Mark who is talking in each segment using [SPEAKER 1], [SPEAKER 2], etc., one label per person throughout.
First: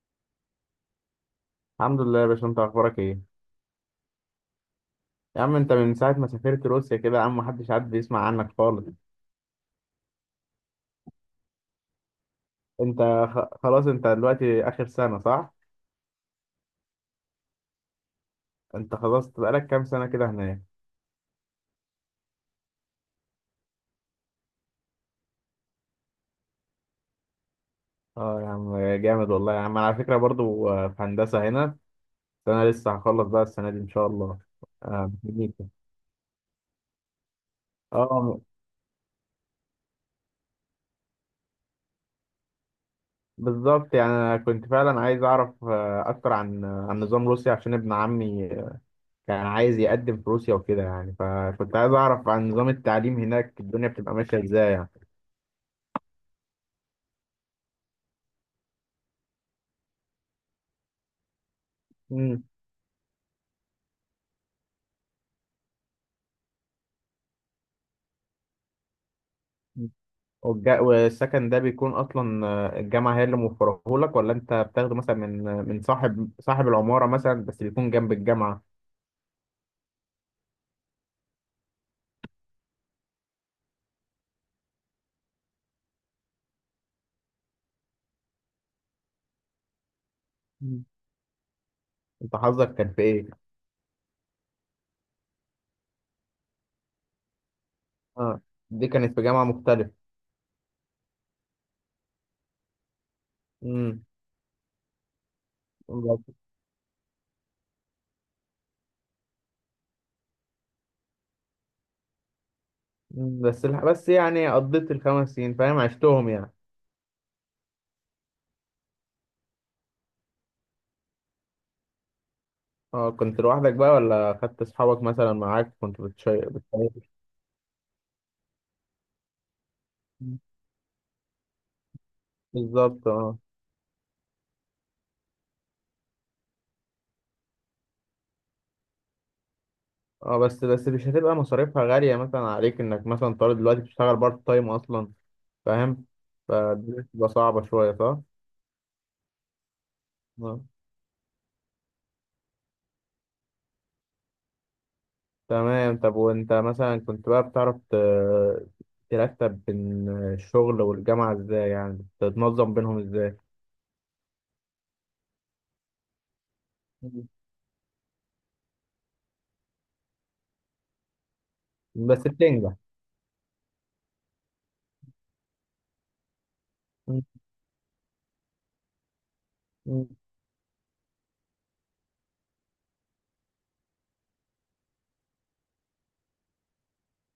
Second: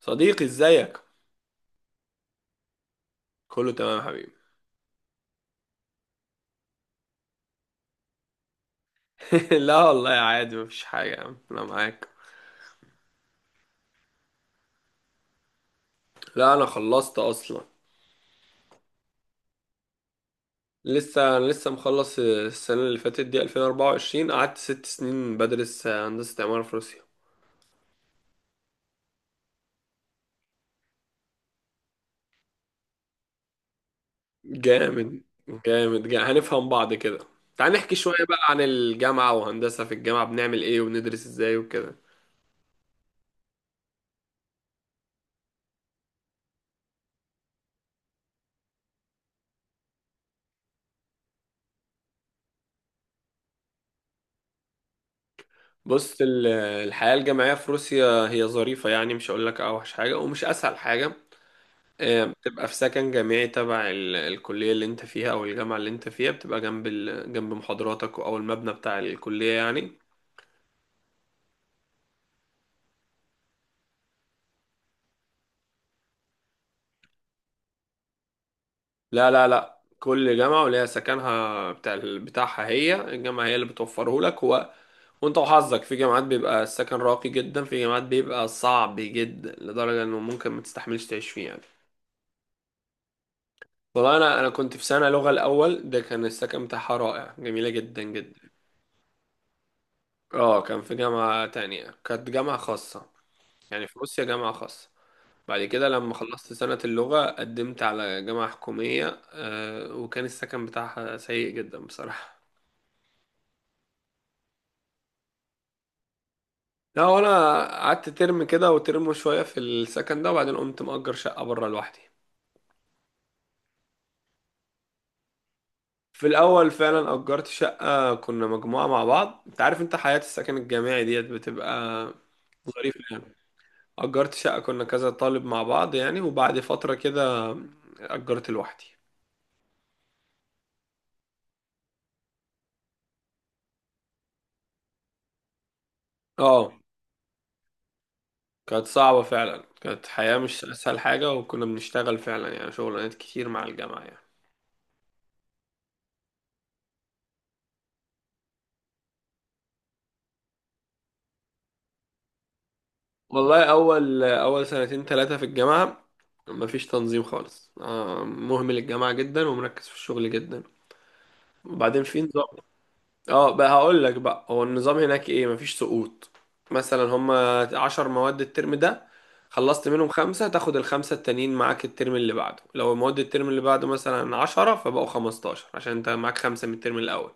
[SPEAKER 1] صديقي، ازيك؟
[SPEAKER 2] الحمد لله يا باشا، انت اخبارك ايه؟
[SPEAKER 1] كله تمام يا حبيبي.
[SPEAKER 2] يا عم انت من ساعه ما سافرت روسيا كده يا عم، محدش بيسمع عنك خالص.
[SPEAKER 1] لا والله، عادي مفيش حاجة يا عم، انا معاك.
[SPEAKER 2] انت خلاص، انت دلوقتي اخر سنه صح؟
[SPEAKER 1] لا، انا خلصت اصلا.
[SPEAKER 2] انت خلاص بقالك كام سنه كده هناك؟
[SPEAKER 1] انا لسه مخلص السنة اللي فاتت دي 2024. قعدت 6 سنين بدرس هندسة عمارة في روسيا.
[SPEAKER 2] اه يا عم جامد والله، يا عم انا على فكره برضو في هندسه هنا. انا لسه هخلص بقى السنه دي ان شاء الله. اه
[SPEAKER 1] جامد
[SPEAKER 2] بكلينيكا.
[SPEAKER 1] جامد جامد، هنفهم بعض كده. تعال نحكي شوية بقى
[SPEAKER 2] اه،
[SPEAKER 1] عن الجامعة وهندسة، في الجامعة بنعمل ايه وبندرس ازاي وكده؟
[SPEAKER 2] بالظبط يعني انا كنت فعلا عايز اعرف اكتر عن نظام روسيا عشان ابن عمي كان عايز يقدم في روسيا وكده، يعني فكنت عايز اعرف عن نظام التعليم هناك الدنيا بتبقى ماشيه ازاي يعني.
[SPEAKER 1] بص، الحياة الجامعية في روسيا هي ظريفة يعني، مش هقول لك اوحش حاجة ومش اسهل حاجة.
[SPEAKER 2] مم.
[SPEAKER 1] بتبقى في سكن جامعي تبع الكلية اللي انت فيها او الجامعة اللي انت فيها، بتبقى جنب محاضراتك او المبنى بتاع الكلية يعني.
[SPEAKER 2] والسكن ده بيكون اصلا الجامعه هي اللي موفره لك، ولا انت بتاخده مثلا من صاحب العماره مثلا بس بيكون جنب الجامعه؟
[SPEAKER 1] لا لا لا، كل جامعة وليها سكنها بتاعها، هي الجامعة هي اللي بتوفره لك وانت وحظك، في جامعات بيبقى السكن راقي جدا، في جامعات بيبقى صعب جدا لدرجة انه ممكن ما
[SPEAKER 2] مم.
[SPEAKER 1] تستحملش تعيش فيه يعني.
[SPEAKER 2] انت حظك كان في ايه؟
[SPEAKER 1] والله انا كنت في سنة لغة الاول، ده كان السكن بتاعها رائع، جميلة جدا
[SPEAKER 2] اه،
[SPEAKER 1] جدا.
[SPEAKER 2] دي كانت في جامعه مختلفه.
[SPEAKER 1] اه، كان في جامعة تانية، كانت جامعة خاصة. يعني في
[SPEAKER 2] امم
[SPEAKER 1] روسيا جامعة خاصة. بعد كده لما خلصت سنة اللغة قدمت على جامعة حكومية، وكان السكن بتاعها سيء جدا بصراحة.
[SPEAKER 2] بس يعني قضيت الخمس سنين، فاهم، عشتهم يعني.
[SPEAKER 1] لا وانا، قعدت ترم كده وترم شوية في السكن ده، وبعدين قمت مأجر شقة بره لوحدي.
[SPEAKER 2] اه كنت لوحدك بقى ولا خدت اصحابك مثلا معاك؟ كنت
[SPEAKER 1] في الأول فعلا أجرت شقة، كنا مجموعة مع بعض، انت عارف، انت حياة
[SPEAKER 2] مم.
[SPEAKER 1] السكن الجامعي ديت بتبقى ظريفة
[SPEAKER 2] بالظبط
[SPEAKER 1] يعني.
[SPEAKER 2] اه.
[SPEAKER 1] أجرت شقة كنا كذا طالب مع بعض يعني، وبعد فترة كده أجرت لوحدي.
[SPEAKER 2] اه، بس مش هتبقى مصاريفها غاليه مثلا عليك، انك مثلا طالب دلوقتي بتشتغل بارت تايم اصلا، فاهم،
[SPEAKER 1] اه،
[SPEAKER 2] فدي بتبقى صعبة شوية صح؟
[SPEAKER 1] كانت صعبة فعلا، كانت حياة
[SPEAKER 2] آه.
[SPEAKER 1] مش أسهل حاجة، وكنا بنشتغل فعلا يعني، شغلانات كتير مع الجامعة يعني.
[SPEAKER 2] تمام. طب وانت مثلا كنت بقى بتعرف ترتب بين الشغل والجامعة ازاي؟ يعني تتنظم بينهم ازاي؟
[SPEAKER 1] والله أول أول سنتين ثلاثة في الجامعة مفيش تنظيم
[SPEAKER 2] مم.
[SPEAKER 1] خالص، مهمل الجامعة جدا ومركز في الشغل جدا. وبعدين
[SPEAKER 2] بس
[SPEAKER 1] في نظام.
[SPEAKER 2] بتنجح.
[SPEAKER 1] اه، بقى هقول لك بقى هو النظام هناك ايه. مفيش سقوط. مثلا
[SPEAKER 2] مم.
[SPEAKER 1] هما 10 مواد الترم ده، خلصت
[SPEAKER 2] مم.
[SPEAKER 1] منهم خمسة، تاخد الخمسة التانيين معاك الترم اللي بعده. لو مواد الترم اللي بعده مثلا 10، فبقوا 15 عشان انت معاك خمسة من الترم الأول.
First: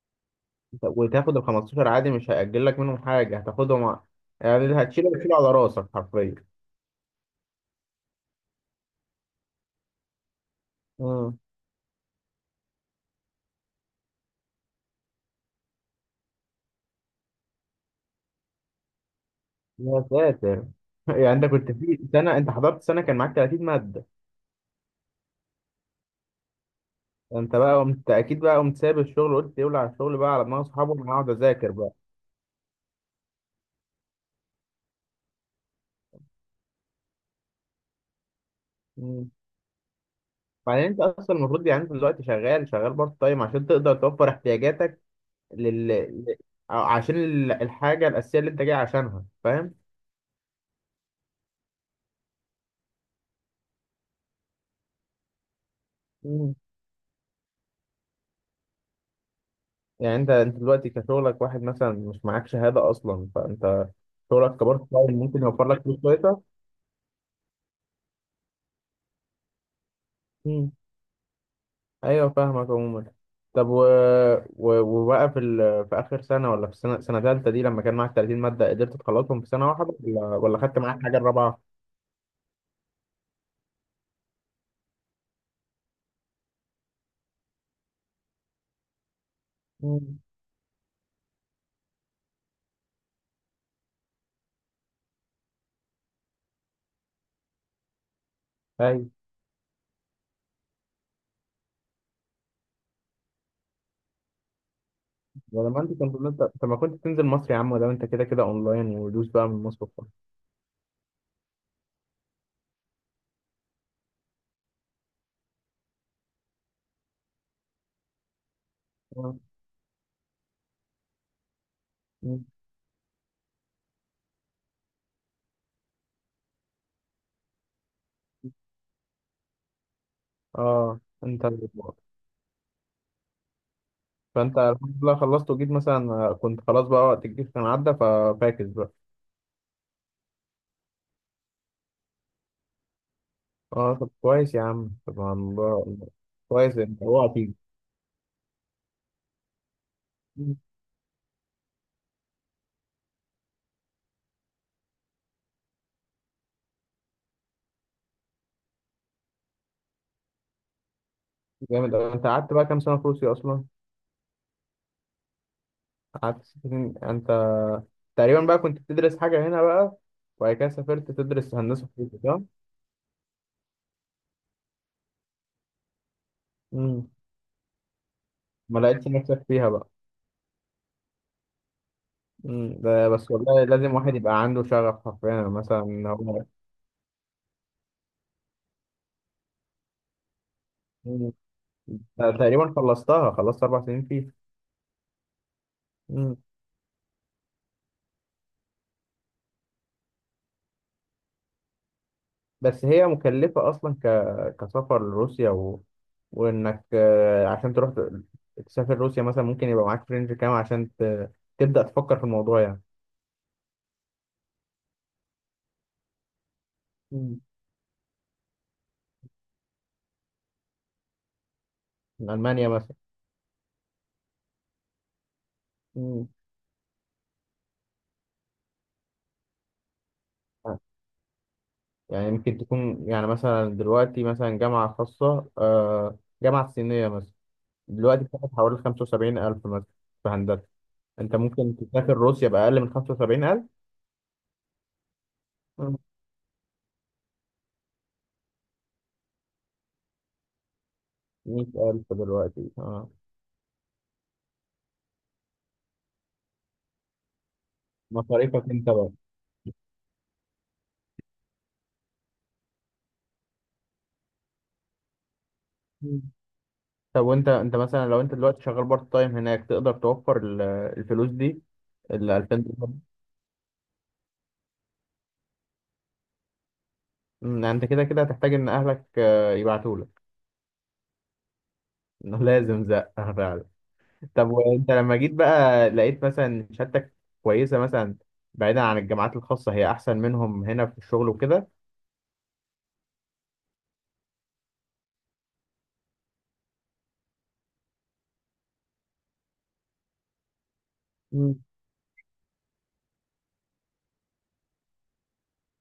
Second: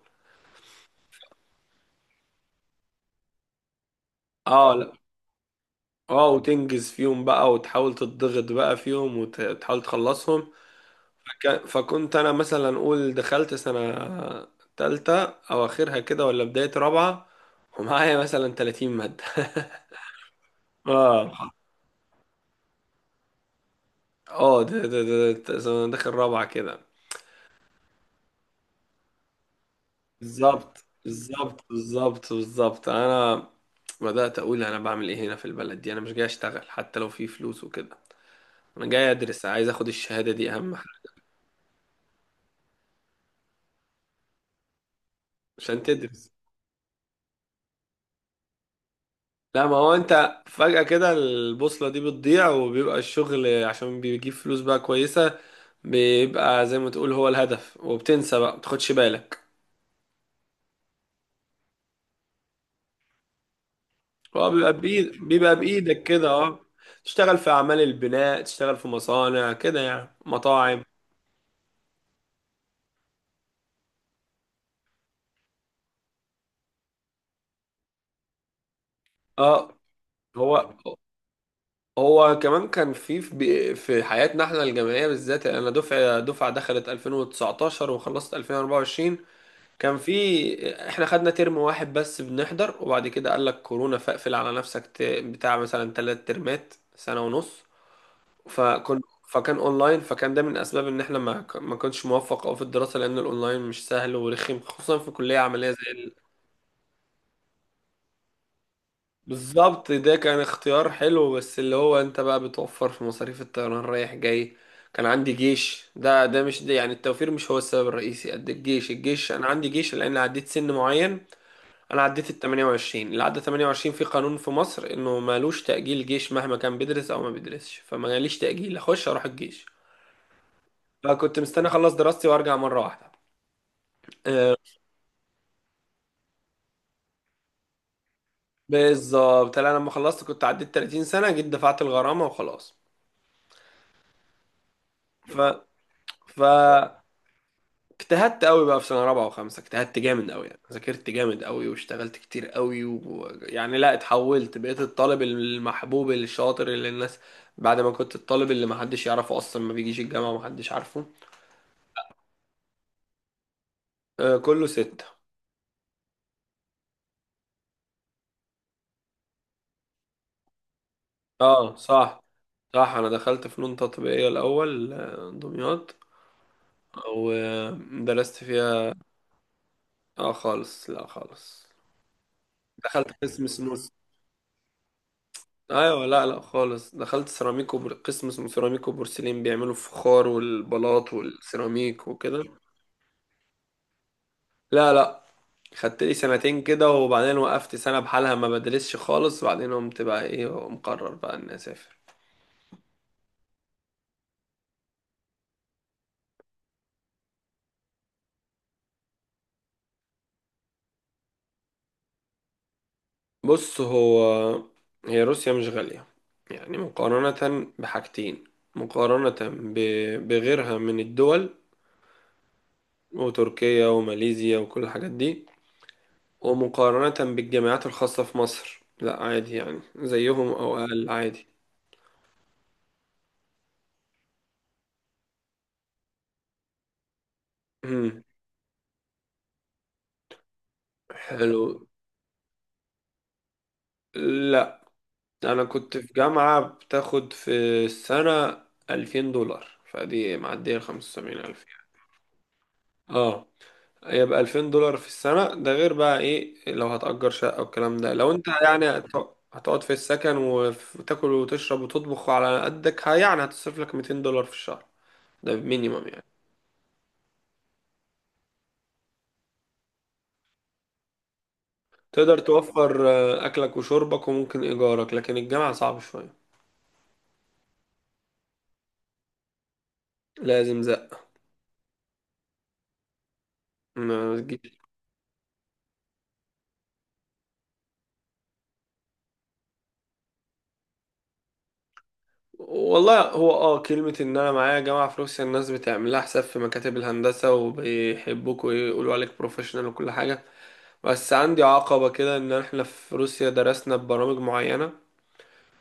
[SPEAKER 2] طب وتاخد ال 15 عادي؟ مش هيأجل لك منهم حاجة؟ هتاخدهم يعني
[SPEAKER 1] اه،
[SPEAKER 2] اللي
[SPEAKER 1] لا.
[SPEAKER 2] هتشيله هتشيله على راسك
[SPEAKER 1] اه،
[SPEAKER 2] حرفيا.
[SPEAKER 1] وتنجز فيهم بقى وتحاول تضغط بقى فيهم وتحاول تخلصهم.
[SPEAKER 2] مم.
[SPEAKER 1] فكنت انا مثلا اقول، دخلت سنة تالتة او اخرها كده، ولا بداية رابعة، ومعايا مثلا 30 مادة.
[SPEAKER 2] يا ساتر
[SPEAKER 1] اه،
[SPEAKER 2] يعني انت كنت في سنة، انت حضرت سنة كان معاك 30 مادة؟
[SPEAKER 1] اه. ده أنا داخل رابعة كده.
[SPEAKER 2] انت بقى قمت اكيد، بقى قمت سايب الشغل وقلت يولع على الشغل بقى على دماغ
[SPEAKER 1] بالظبط،
[SPEAKER 2] اصحابه، انا هقعد
[SPEAKER 1] بالظبط،
[SPEAKER 2] اذاكر.
[SPEAKER 1] بالظبط، بالظبط. انا بدأت اقول انا بعمل ايه هنا في البلد دي؟ انا مش جاي اشتغل حتى لو في فلوس وكده. انا جاي
[SPEAKER 2] مم.
[SPEAKER 1] ادرس، عايز اخد الشهادة دي، اهم
[SPEAKER 2] بعدين انت
[SPEAKER 1] حاجة.
[SPEAKER 2] اصلا المفروض، يعني انت دلوقتي شغال، شغال بارت تايم عشان تقدر توفر احتياجاتك
[SPEAKER 1] عشان
[SPEAKER 2] لل
[SPEAKER 1] تدرس.
[SPEAKER 2] أو عشان الحاجه الاساسيه اللي انت جاي عشانها،
[SPEAKER 1] لا،
[SPEAKER 2] فاهم.
[SPEAKER 1] ما هو انت فجأة كده البوصلة دي بتضيع، وبيبقى الشغل عشان بيجيب فلوس بقى كويسة.
[SPEAKER 2] مم.
[SPEAKER 1] بيبقى زي ما تقول هو الهدف، وبتنسى بقى بتاخدش بالك.
[SPEAKER 2] يعني انت دلوقتي كشغلك واحد مثلا، مش معاك شهاده اصلا، فانت
[SPEAKER 1] هو
[SPEAKER 2] شغلك كبارت تايم ممكن
[SPEAKER 1] بيبقى
[SPEAKER 2] يوفر لك فلوس
[SPEAKER 1] بإيدك كده،
[SPEAKER 2] كويسه.
[SPEAKER 1] اه. تشتغل في أعمال البناء، تشتغل في مصانع كده يعني،
[SPEAKER 2] مم.
[SPEAKER 1] مطاعم.
[SPEAKER 2] ايوه فاهمك عموما. طب وبقى في في اخر سنه، ولا في السنه، سنه ثالثه دي لما كان معاك 30 ماده قدرت تخلصهم في سنه
[SPEAKER 1] اه،
[SPEAKER 2] واحده ولا
[SPEAKER 1] هو
[SPEAKER 2] ولا خدت معاك حاجه الرابعه؟
[SPEAKER 1] هو كمان كان في حياتنا احنا الجامعية بالذات يعني، انا دفعة دخلت 2019 وخلصت 2024. كان
[SPEAKER 2] مم.
[SPEAKER 1] في احنا خدنا ترم واحد بس بنحضر، وبعد كده قال لك كورونا فاقفل على نفسك، بتاع مثلا 3 ترمات، سنة ونص. فكنت.
[SPEAKER 2] ايوه.
[SPEAKER 1] فكان اونلاين، فكان ده من اسباب ان احنا ما كنتش موفق أوي في الدراسة، لان الاونلاين مش سهل ورخم خصوصا في كلية
[SPEAKER 2] ولا
[SPEAKER 1] عملية
[SPEAKER 2] ما
[SPEAKER 1] زي
[SPEAKER 2] انت
[SPEAKER 1] ال...
[SPEAKER 2] كنت انت طب ما كنت تنزل مصر يا عم؟ ولا انت كده كده اونلاين ودوس بقى من مصر
[SPEAKER 1] بالظبط،
[SPEAKER 2] وخلاص.
[SPEAKER 1] ده كان اختيار حلو، بس اللي هو انت بقى بتوفر في مصاريف الطيران رايح جاي. كان عندي جيش، ده مش ده يعني، التوفير مش هو السبب الرئيسي قد الجيش. الجيش
[SPEAKER 2] اه.
[SPEAKER 1] انا عندي جيش لان عديت سن معين. انا عديت ال
[SPEAKER 2] مم.
[SPEAKER 1] 28، اللي عدى 28 في قانون في مصر انه مالوش تأجيل جيش مهما كان بيدرس او ما بيدرسش، فما جاليش تأجيل اخش اروح الجيش. فكنت
[SPEAKER 2] انت
[SPEAKER 1] مستني اخلص
[SPEAKER 2] الأخبار.
[SPEAKER 1] دراستي وارجع مرة واحدة. آه،
[SPEAKER 2] فانت الحمد لله خلصت وجيت مثلا كنت خلاص بقى، وقت الجيش كان عدى ففاكس بقى.
[SPEAKER 1] بالظبط، انا لما خلصت كنت عديت 30 سنة، جيت دفعت الغرامة وخلاص.
[SPEAKER 2] اه طب كويس يا عم، طب
[SPEAKER 1] ف
[SPEAKER 2] والله
[SPEAKER 1] ف
[SPEAKER 2] كويس. انت اوعى تيجي.
[SPEAKER 1] اجتهدت قوي بقى في سنة رابعة وخمسة، اجتهدت جامد قوي
[SPEAKER 2] مم.
[SPEAKER 1] يعني، ذاكرت جامد قوي واشتغلت كتير قوي يعني لا، اتحولت بقيت الطالب المحبوب الشاطر اللي الناس، بعد ما كنت الطالب اللي محدش يعرفه اصلا، ما بيجيش الجامعة ومحدش عارفه.
[SPEAKER 2] جامد أوي. انت قعدت بقى كام سنه في روسيا اصلا؟
[SPEAKER 1] آه، كله 6.
[SPEAKER 2] قعدت ست سنين يعني. انت تقريبا بقى كنت بتدرس حاجه هنا بقى، وبعد كده سافرت تدرس
[SPEAKER 1] اه،
[SPEAKER 2] هندسه في روسيا
[SPEAKER 1] صح.
[SPEAKER 2] صح؟
[SPEAKER 1] صح، انا دخلت فنون تطبيقية الاول، دمياط.
[SPEAKER 2] مم.
[SPEAKER 1] ودرست
[SPEAKER 2] ما
[SPEAKER 1] فيها.
[SPEAKER 2] لقيتش نفسك فيها بقى.
[SPEAKER 1] اه خالص، لا خالص.
[SPEAKER 2] مم.
[SPEAKER 1] دخلت
[SPEAKER 2] ده بس
[SPEAKER 1] قسم
[SPEAKER 2] والله
[SPEAKER 1] سنون.
[SPEAKER 2] لازم واحد يبقى عنده شغف حرفيا مثلا،
[SPEAKER 1] ايوه،
[SPEAKER 2] إن
[SPEAKER 1] لا لا
[SPEAKER 2] هو.
[SPEAKER 1] خالص. دخلت سيراميك قسم اسمه سيراميك وبورسلين، بيعملوا الفخار والبلاط
[SPEAKER 2] مم.
[SPEAKER 1] والسيراميك
[SPEAKER 2] أنا
[SPEAKER 1] وكده.
[SPEAKER 2] تقريبا خلصتها، خلصت اربع سنين فيها.
[SPEAKER 1] لا لا، خدت لي
[SPEAKER 2] مم.
[SPEAKER 1] سنتين كده، وبعدين وقفت سنة بحالها ما بدرسش خالص، وبعدين قمت بقى ايه، مقرر بقى اني اسافر.
[SPEAKER 2] بس هي مكلفة اصلا كسفر لروسيا وانك عشان تروح تسافر روسيا مثلا، ممكن يبقى معاك فرنج كام عشان تبدأ تفكر في الموضوع يعني؟
[SPEAKER 1] بص، هي روسيا مش غالية. يعني
[SPEAKER 2] مم.
[SPEAKER 1] مقارنة بحاجتين، مقارنة بغيرها من الدول،
[SPEAKER 2] من المانيا مثلا.
[SPEAKER 1] وتركيا وماليزيا وكل الحاجات دي.
[SPEAKER 2] مم.
[SPEAKER 1] ومقارنة بالجامعات الخاصة في مصر، لا عادي يعني زيهم أو أقل عادي.
[SPEAKER 2] يعني ممكن تكون يعني مثلا دلوقتي مثلا جامعة خاصة، جامعة صينية مثلا،
[SPEAKER 1] مم.
[SPEAKER 2] دلوقتي بتاخد حوالي خمسة وسبعين ألف مثلا في هندسة. انت
[SPEAKER 1] حلو.
[SPEAKER 2] ممكن تسافر روسيا بأقل من 75,000؟
[SPEAKER 1] لا، أنا كنت في جامعة بتاخد في السنة 2000 دولار، فدي معدية 75,000 يعني.
[SPEAKER 2] 100,000 دلوقتي اه.
[SPEAKER 1] اه، يبقى 2000 دولار في السنة. ده غير بقى ايه لو هتأجر شقة والكلام ده، لو انت
[SPEAKER 2] مصاريفك انت
[SPEAKER 1] يعني
[SPEAKER 2] بقى.
[SPEAKER 1] هتقعد في السكن وتاكل وتشرب وتطبخ على قدك، يعني هتصرف لك 200 دولار في الشهر. ده مينيمم
[SPEAKER 2] مم.
[SPEAKER 1] يعني.
[SPEAKER 2] طب وانت مثلا لو انت دلوقتي شغال بارت تايم هناك تقدر توفر الفلوس دي؟ ال
[SPEAKER 1] تقدر
[SPEAKER 2] 2000 دولار.
[SPEAKER 1] توفر أكلك وشربك وممكن إيجارك، لكن الجامعة صعب شوية.
[SPEAKER 2] انت كده كده هتحتاج ان اهلك يبعتوا لك.
[SPEAKER 1] لازم زق.
[SPEAKER 2] انه لازم زقه فعلا.
[SPEAKER 1] ما
[SPEAKER 2] طب
[SPEAKER 1] تجيش.
[SPEAKER 2] وانت لما جيت بقى، لقيت مثلا شهادتك كويسه مثلا، بعيدا عن الجامعات الخاصه هي احسن منهم هنا في الشغل وكده؟
[SPEAKER 1] والله، هو كلمة ان انا معايا جامعة في روسيا، الناس بتعمل لها حساب في مكاتب الهندسة، وبيحبوك ويقولوا عليك بروفيشنال وكل حاجة. بس
[SPEAKER 2] مم.
[SPEAKER 1] عندي عقبة كده، ان احنا في روسيا درسنا ببرامج معينة،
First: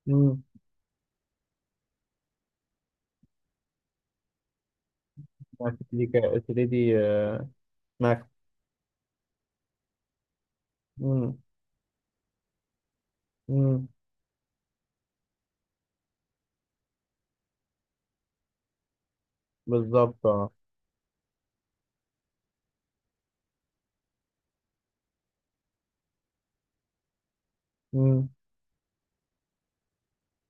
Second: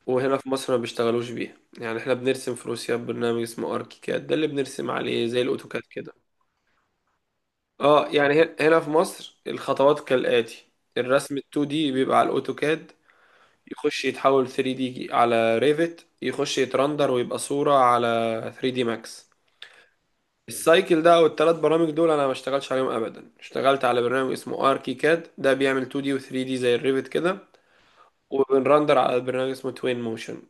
[SPEAKER 1] وهنا
[SPEAKER 2] مم.
[SPEAKER 1] في مصر ما بيشتغلوش بيها. يعني احنا بنرسم في روسيا ببرنامج اسمه اركيكاد، ده اللي بنرسم عليه زي
[SPEAKER 2] ما
[SPEAKER 1] الاوتوكاد
[SPEAKER 2] كنت
[SPEAKER 1] كده.
[SPEAKER 2] قلت لي دي
[SPEAKER 1] اه،
[SPEAKER 2] ما.
[SPEAKER 1] يعني هنا في مصر الخطوات كالآتي: الرسم
[SPEAKER 2] مم.
[SPEAKER 1] ال 2 دي بيبقى على الاوتوكاد،
[SPEAKER 2] مم.
[SPEAKER 1] يخش يتحول 3 دي على ريفت، يخش يترندر ويبقى صورة على 3 دي ماكس.
[SPEAKER 2] بالظبط اه.
[SPEAKER 1] السايكل ده او الثلاث برامج دول انا ما اشتغلتش عليهم ابدا، اشتغلت على برنامج اسمه اركيكاد، ده بيعمل 2 دي و 3 دي زي الريفت كده،
[SPEAKER 2] مم.
[SPEAKER 1] وبنرندر على برنامج اسمه توين موشن.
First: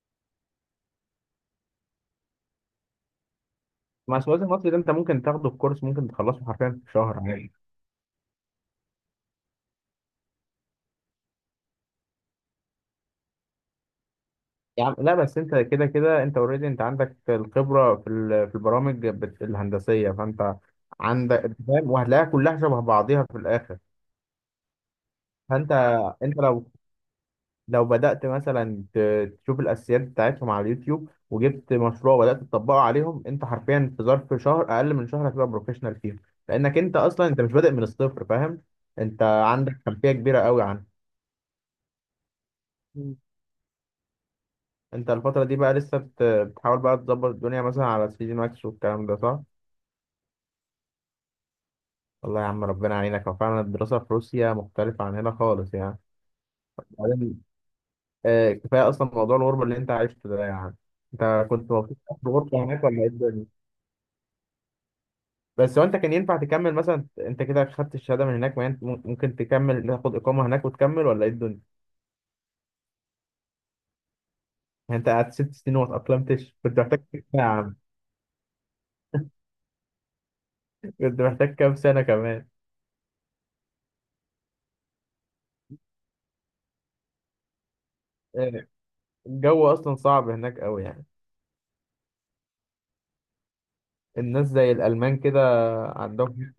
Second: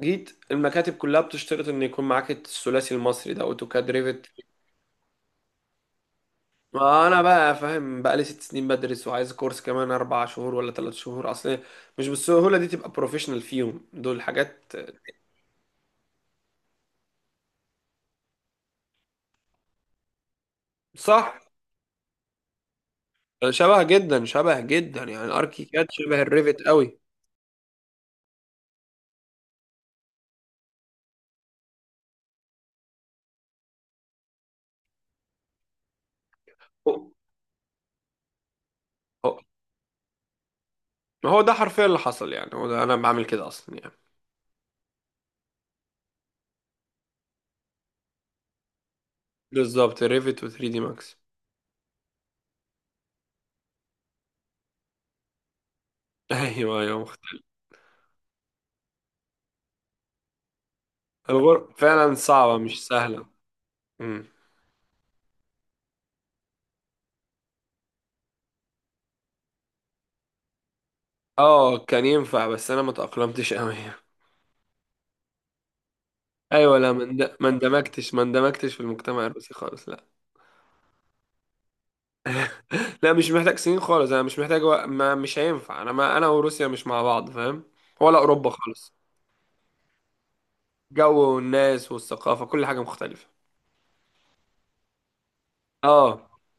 [SPEAKER 1] جيت المكاتب كلها بتشترط ان يكون معاك الثلاثي المصري ده: اوتوكاد،
[SPEAKER 2] مع
[SPEAKER 1] ريفت.
[SPEAKER 2] السواد المصري ده انت ممكن تاخده الكورس، ممكن تخلصه حرفيا في
[SPEAKER 1] ما انا
[SPEAKER 2] شهر يعني.
[SPEAKER 1] بقى فاهم، بقى لي 6 سنين بدرس وعايز كورس كمان 4 شهور ولا 3 شهور. اصل مش بالسهوله دي تبقى بروفيشنال فيهم، دول حاجات.
[SPEAKER 2] يا عم لا، بس انت كده كده انت اوريدي، انت عندك الخبره في في البرامج الهندسيه، فانت
[SPEAKER 1] صح.
[SPEAKER 2] عندك، انت فاهم وهتلاقيها كلها شبه بعضيها في الاخر.
[SPEAKER 1] شبه جدا، شبه جدا، يعني الاركي
[SPEAKER 2] فانت
[SPEAKER 1] كاد شبه
[SPEAKER 2] انت
[SPEAKER 1] الريفت
[SPEAKER 2] لو،
[SPEAKER 1] قوي.
[SPEAKER 2] لو بدات مثلا تشوف الاساسيات بتاعتهم على اليوتيوب وجبت مشروع وبدات تطبقه عليهم، انت حرفيا في ظرف شهر، اقل من شهر هتبقى بروفيشنال فيهم، لانك انت
[SPEAKER 1] هو
[SPEAKER 2] اصلا انت مش بادئ من الصفر، فاهم. انت
[SPEAKER 1] هو-
[SPEAKER 2] عندك خلفيه كبيره قوي عنه.
[SPEAKER 1] ما هو ده حرفيا اللي حصل يعني، هو ده انا بعمل كده اصلا يعني.
[SPEAKER 2] انت الفترة دي بقى لسه بتحاول بقى تظبط الدنيا مثلا على 3 دي ماكس والكلام ده صح؟
[SPEAKER 1] بالظبط، الريفت و 3 دي ماكس.
[SPEAKER 2] والله يا عم ربنا يعينك. هو فعلا الدراسة في روسيا مختلفة عن هنا خالص يعني.
[SPEAKER 1] ايوه، ايوه،
[SPEAKER 2] بعدين
[SPEAKER 1] مختلف.
[SPEAKER 2] آه، كفاية أصلا موضوع الغربة اللي أنت عشته ده يعني. أنت كنت مبسوط
[SPEAKER 1] فعلا
[SPEAKER 2] في
[SPEAKER 1] صعبه،
[SPEAKER 2] الغربة هناك
[SPEAKER 1] مش
[SPEAKER 2] ولا إيه
[SPEAKER 1] سهله.
[SPEAKER 2] الدنيا؟ بس هو أنت كان ينفع تكمل مثلا، أنت كده خدت الشهادة من هناك، ما أنت ممكن تكمل تاخد إقامة هناك وتكمل ولا إيه الدنيا؟
[SPEAKER 1] اه، كان ينفع، بس انا ما تأقلمتش قوي.
[SPEAKER 2] يعني أنت قعدت ست سنين وما اتأقلمتش،
[SPEAKER 1] ايوه،
[SPEAKER 2] كنت
[SPEAKER 1] لا،
[SPEAKER 2] محتاج
[SPEAKER 1] ما
[SPEAKER 2] كام
[SPEAKER 1] اند-
[SPEAKER 2] سنة
[SPEAKER 1] ما
[SPEAKER 2] يا عم؟
[SPEAKER 1] اندمجتش ما اندمجتش في المجتمع الروسي خالص، لا.
[SPEAKER 2] كنت محتاج كام سنة كمان؟
[SPEAKER 1] لا، مش محتاج سنين خالص، انا مش محتاج، وق- ما مش هينفع، انا وروسيا مش مع بعض، فاهم. ولا اوروبا
[SPEAKER 2] آه،
[SPEAKER 1] خالص.
[SPEAKER 2] الجو أصلا صعب هناك أوي يعني.
[SPEAKER 1] جو والناس والثقافة، كل حاجة مختلفة.
[SPEAKER 2] الناس زي الألمان كده،
[SPEAKER 1] اه.
[SPEAKER 2] عندهم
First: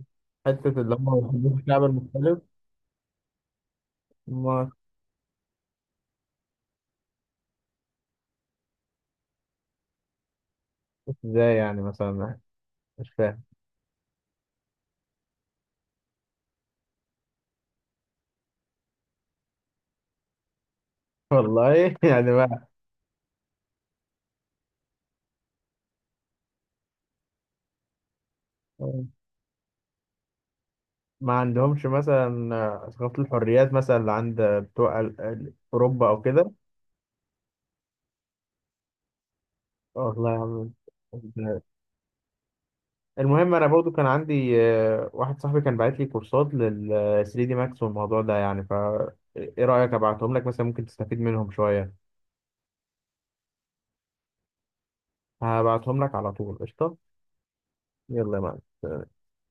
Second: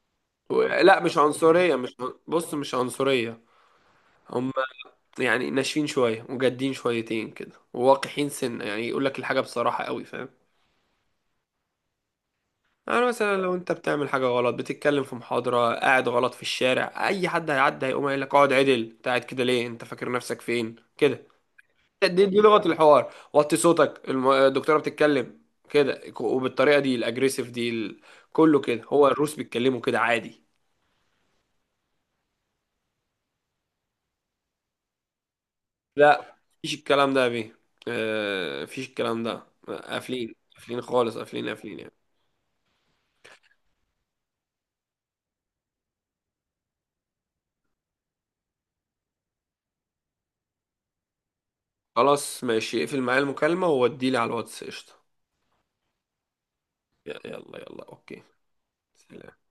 [SPEAKER 2] حتة اللي
[SPEAKER 1] لا
[SPEAKER 2] هم
[SPEAKER 1] مش
[SPEAKER 2] ما بيحبوش
[SPEAKER 1] عنصرية،
[SPEAKER 2] الشعب
[SPEAKER 1] مش عن-
[SPEAKER 2] المختلف.
[SPEAKER 1] بص، مش عنصرية.
[SPEAKER 2] ما
[SPEAKER 1] هم
[SPEAKER 2] أعرفش.
[SPEAKER 1] يعني ناشفين شوية وجادين شويتين كده وواقحين سنة يعني، يقول لك الحاجة بصراحة قوي، فاهم.
[SPEAKER 2] ازاي يعني مثلا؟
[SPEAKER 1] يعني
[SPEAKER 2] مش
[SPEAKER 1] مثلا
[SPEAKER 2] فاهم
[SPEAKER 1] لو انت بتعمل حاجة غلط، بتتكلم في محاضرة، قاعد غلط في الشارع، اي حد هيعدي هيقوم قايل لك: اقعد عدل، انت قاعد كده ليه، انت فاكر نفسك فين كده.
[SPEAKER 2] والله.
[SPEAKER 1] دي,
[SPEAKER 2] يعني
[SPEAKER 1] دي
[SPEAKER 2] ما
[SPEAKER 1] لغة الحوار، وطي صوتك، الدكتورة بتتكلم كده، وبالطريقة دي الاجريسيف دي. كله كده، هو الروس بيتكلموا كده عادي.
[SPEAKER 2] ما عندهمش مثلا ثقافة الحريات مثلا اللي عند بتوع أوروبا أو
[SPEAKER 1] لا،
[SPEAKER 2] كده؟
[SPEAKER 1] مفيش الكلام ده يا بيه. مفيش الكلام ده،
[SPEAKER 2] والله
[SPEAKER 1] قافلين
[SPEAKER 2] يا عم.
[SPEAKER 1] قافلين خالص، قافلين قافلين يعني.
[SPEAKER 2] المهم أنا برضو كان عندي واحد صاحبي كان باعت لي كورسات لل 3 دي ماكس والموضوع ده يعني ف إيه رأيك أبعتهم لك مثلا ممكن تستفيد منهم شوية؟
[SPEAKER 1] خلاص، ماشي، اقفل معايا المكالمة ووديلي على الواتس، قشطة.
[SPEAKER 2] هبعتهم لك على طول، قشطة.
[SPEAKER 1] يلا يلا، اوكي.
[SPEAKER 2] يلا يا معلم.
[SPEAKER 1] سلام.